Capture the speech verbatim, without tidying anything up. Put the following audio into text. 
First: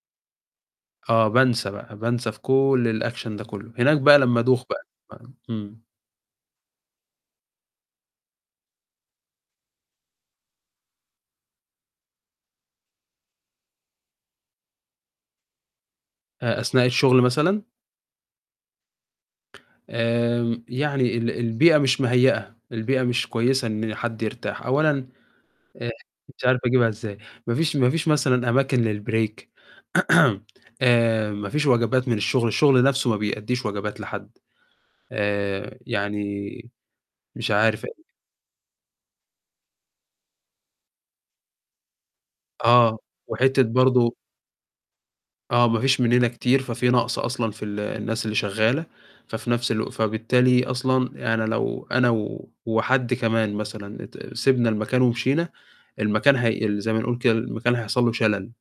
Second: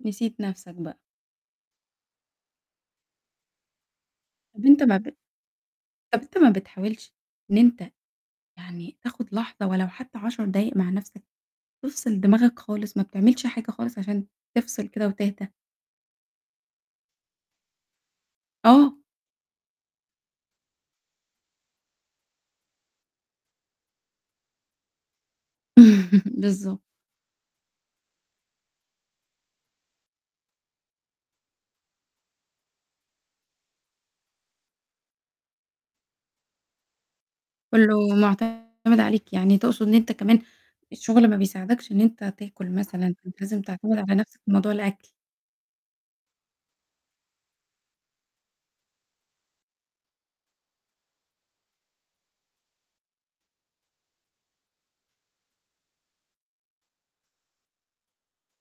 نسيت نَفْسك بقى. آه، بانسى بقى بانسى في كُلّ الAction ده كُلّه، هناك بقى لمّا أدوخ طَب أنت بقى، ما ب آمم. طَب أنت ما بتحاولش إن أنت يعني تاخد لحظة ولو حتى عَشَر دقايق مع نَفْسك؟ تفصِل دماغك خالص، ما بتعملش حاجة خالص عشان تفصِل كده وتهدى؟ أ أثناء الشغل مثلًا؟ آه. آمم. يعني ال البيئة مش مهيّئة، البيئة مش كويسة إن حد يرتاح. أولًا أ مش عارف بالضبط. أجيبها إزاي، ما فيش ما فيش مثلًا أماكن للbreak آآ، ما فيش وجبات من الشغل، الشغل نَفْسُه ما بيأديش وجبات لحد. آآ، يعني مش عارف كُلّه معتمِد عليك، يعني تقصد إن أنت كمان الشغل ما بيساعدكش إن أنت تاكل آه، مثلًا، أنت لازم وحتة تعتمد على برضه نَفْسك في موضوع الأكل. آه، ما فيش مننا كتير، ففي نقص أصلًا في ال الناس اللي شغالة، ففي نَفْس الوق فبالتالي أصلًا يعني أنا لو أنا و وحد كمان مثلًا ت سِبنا المكان ومشينا، المكان هي زي ما نقول كده، المكان هيحصل له شلل.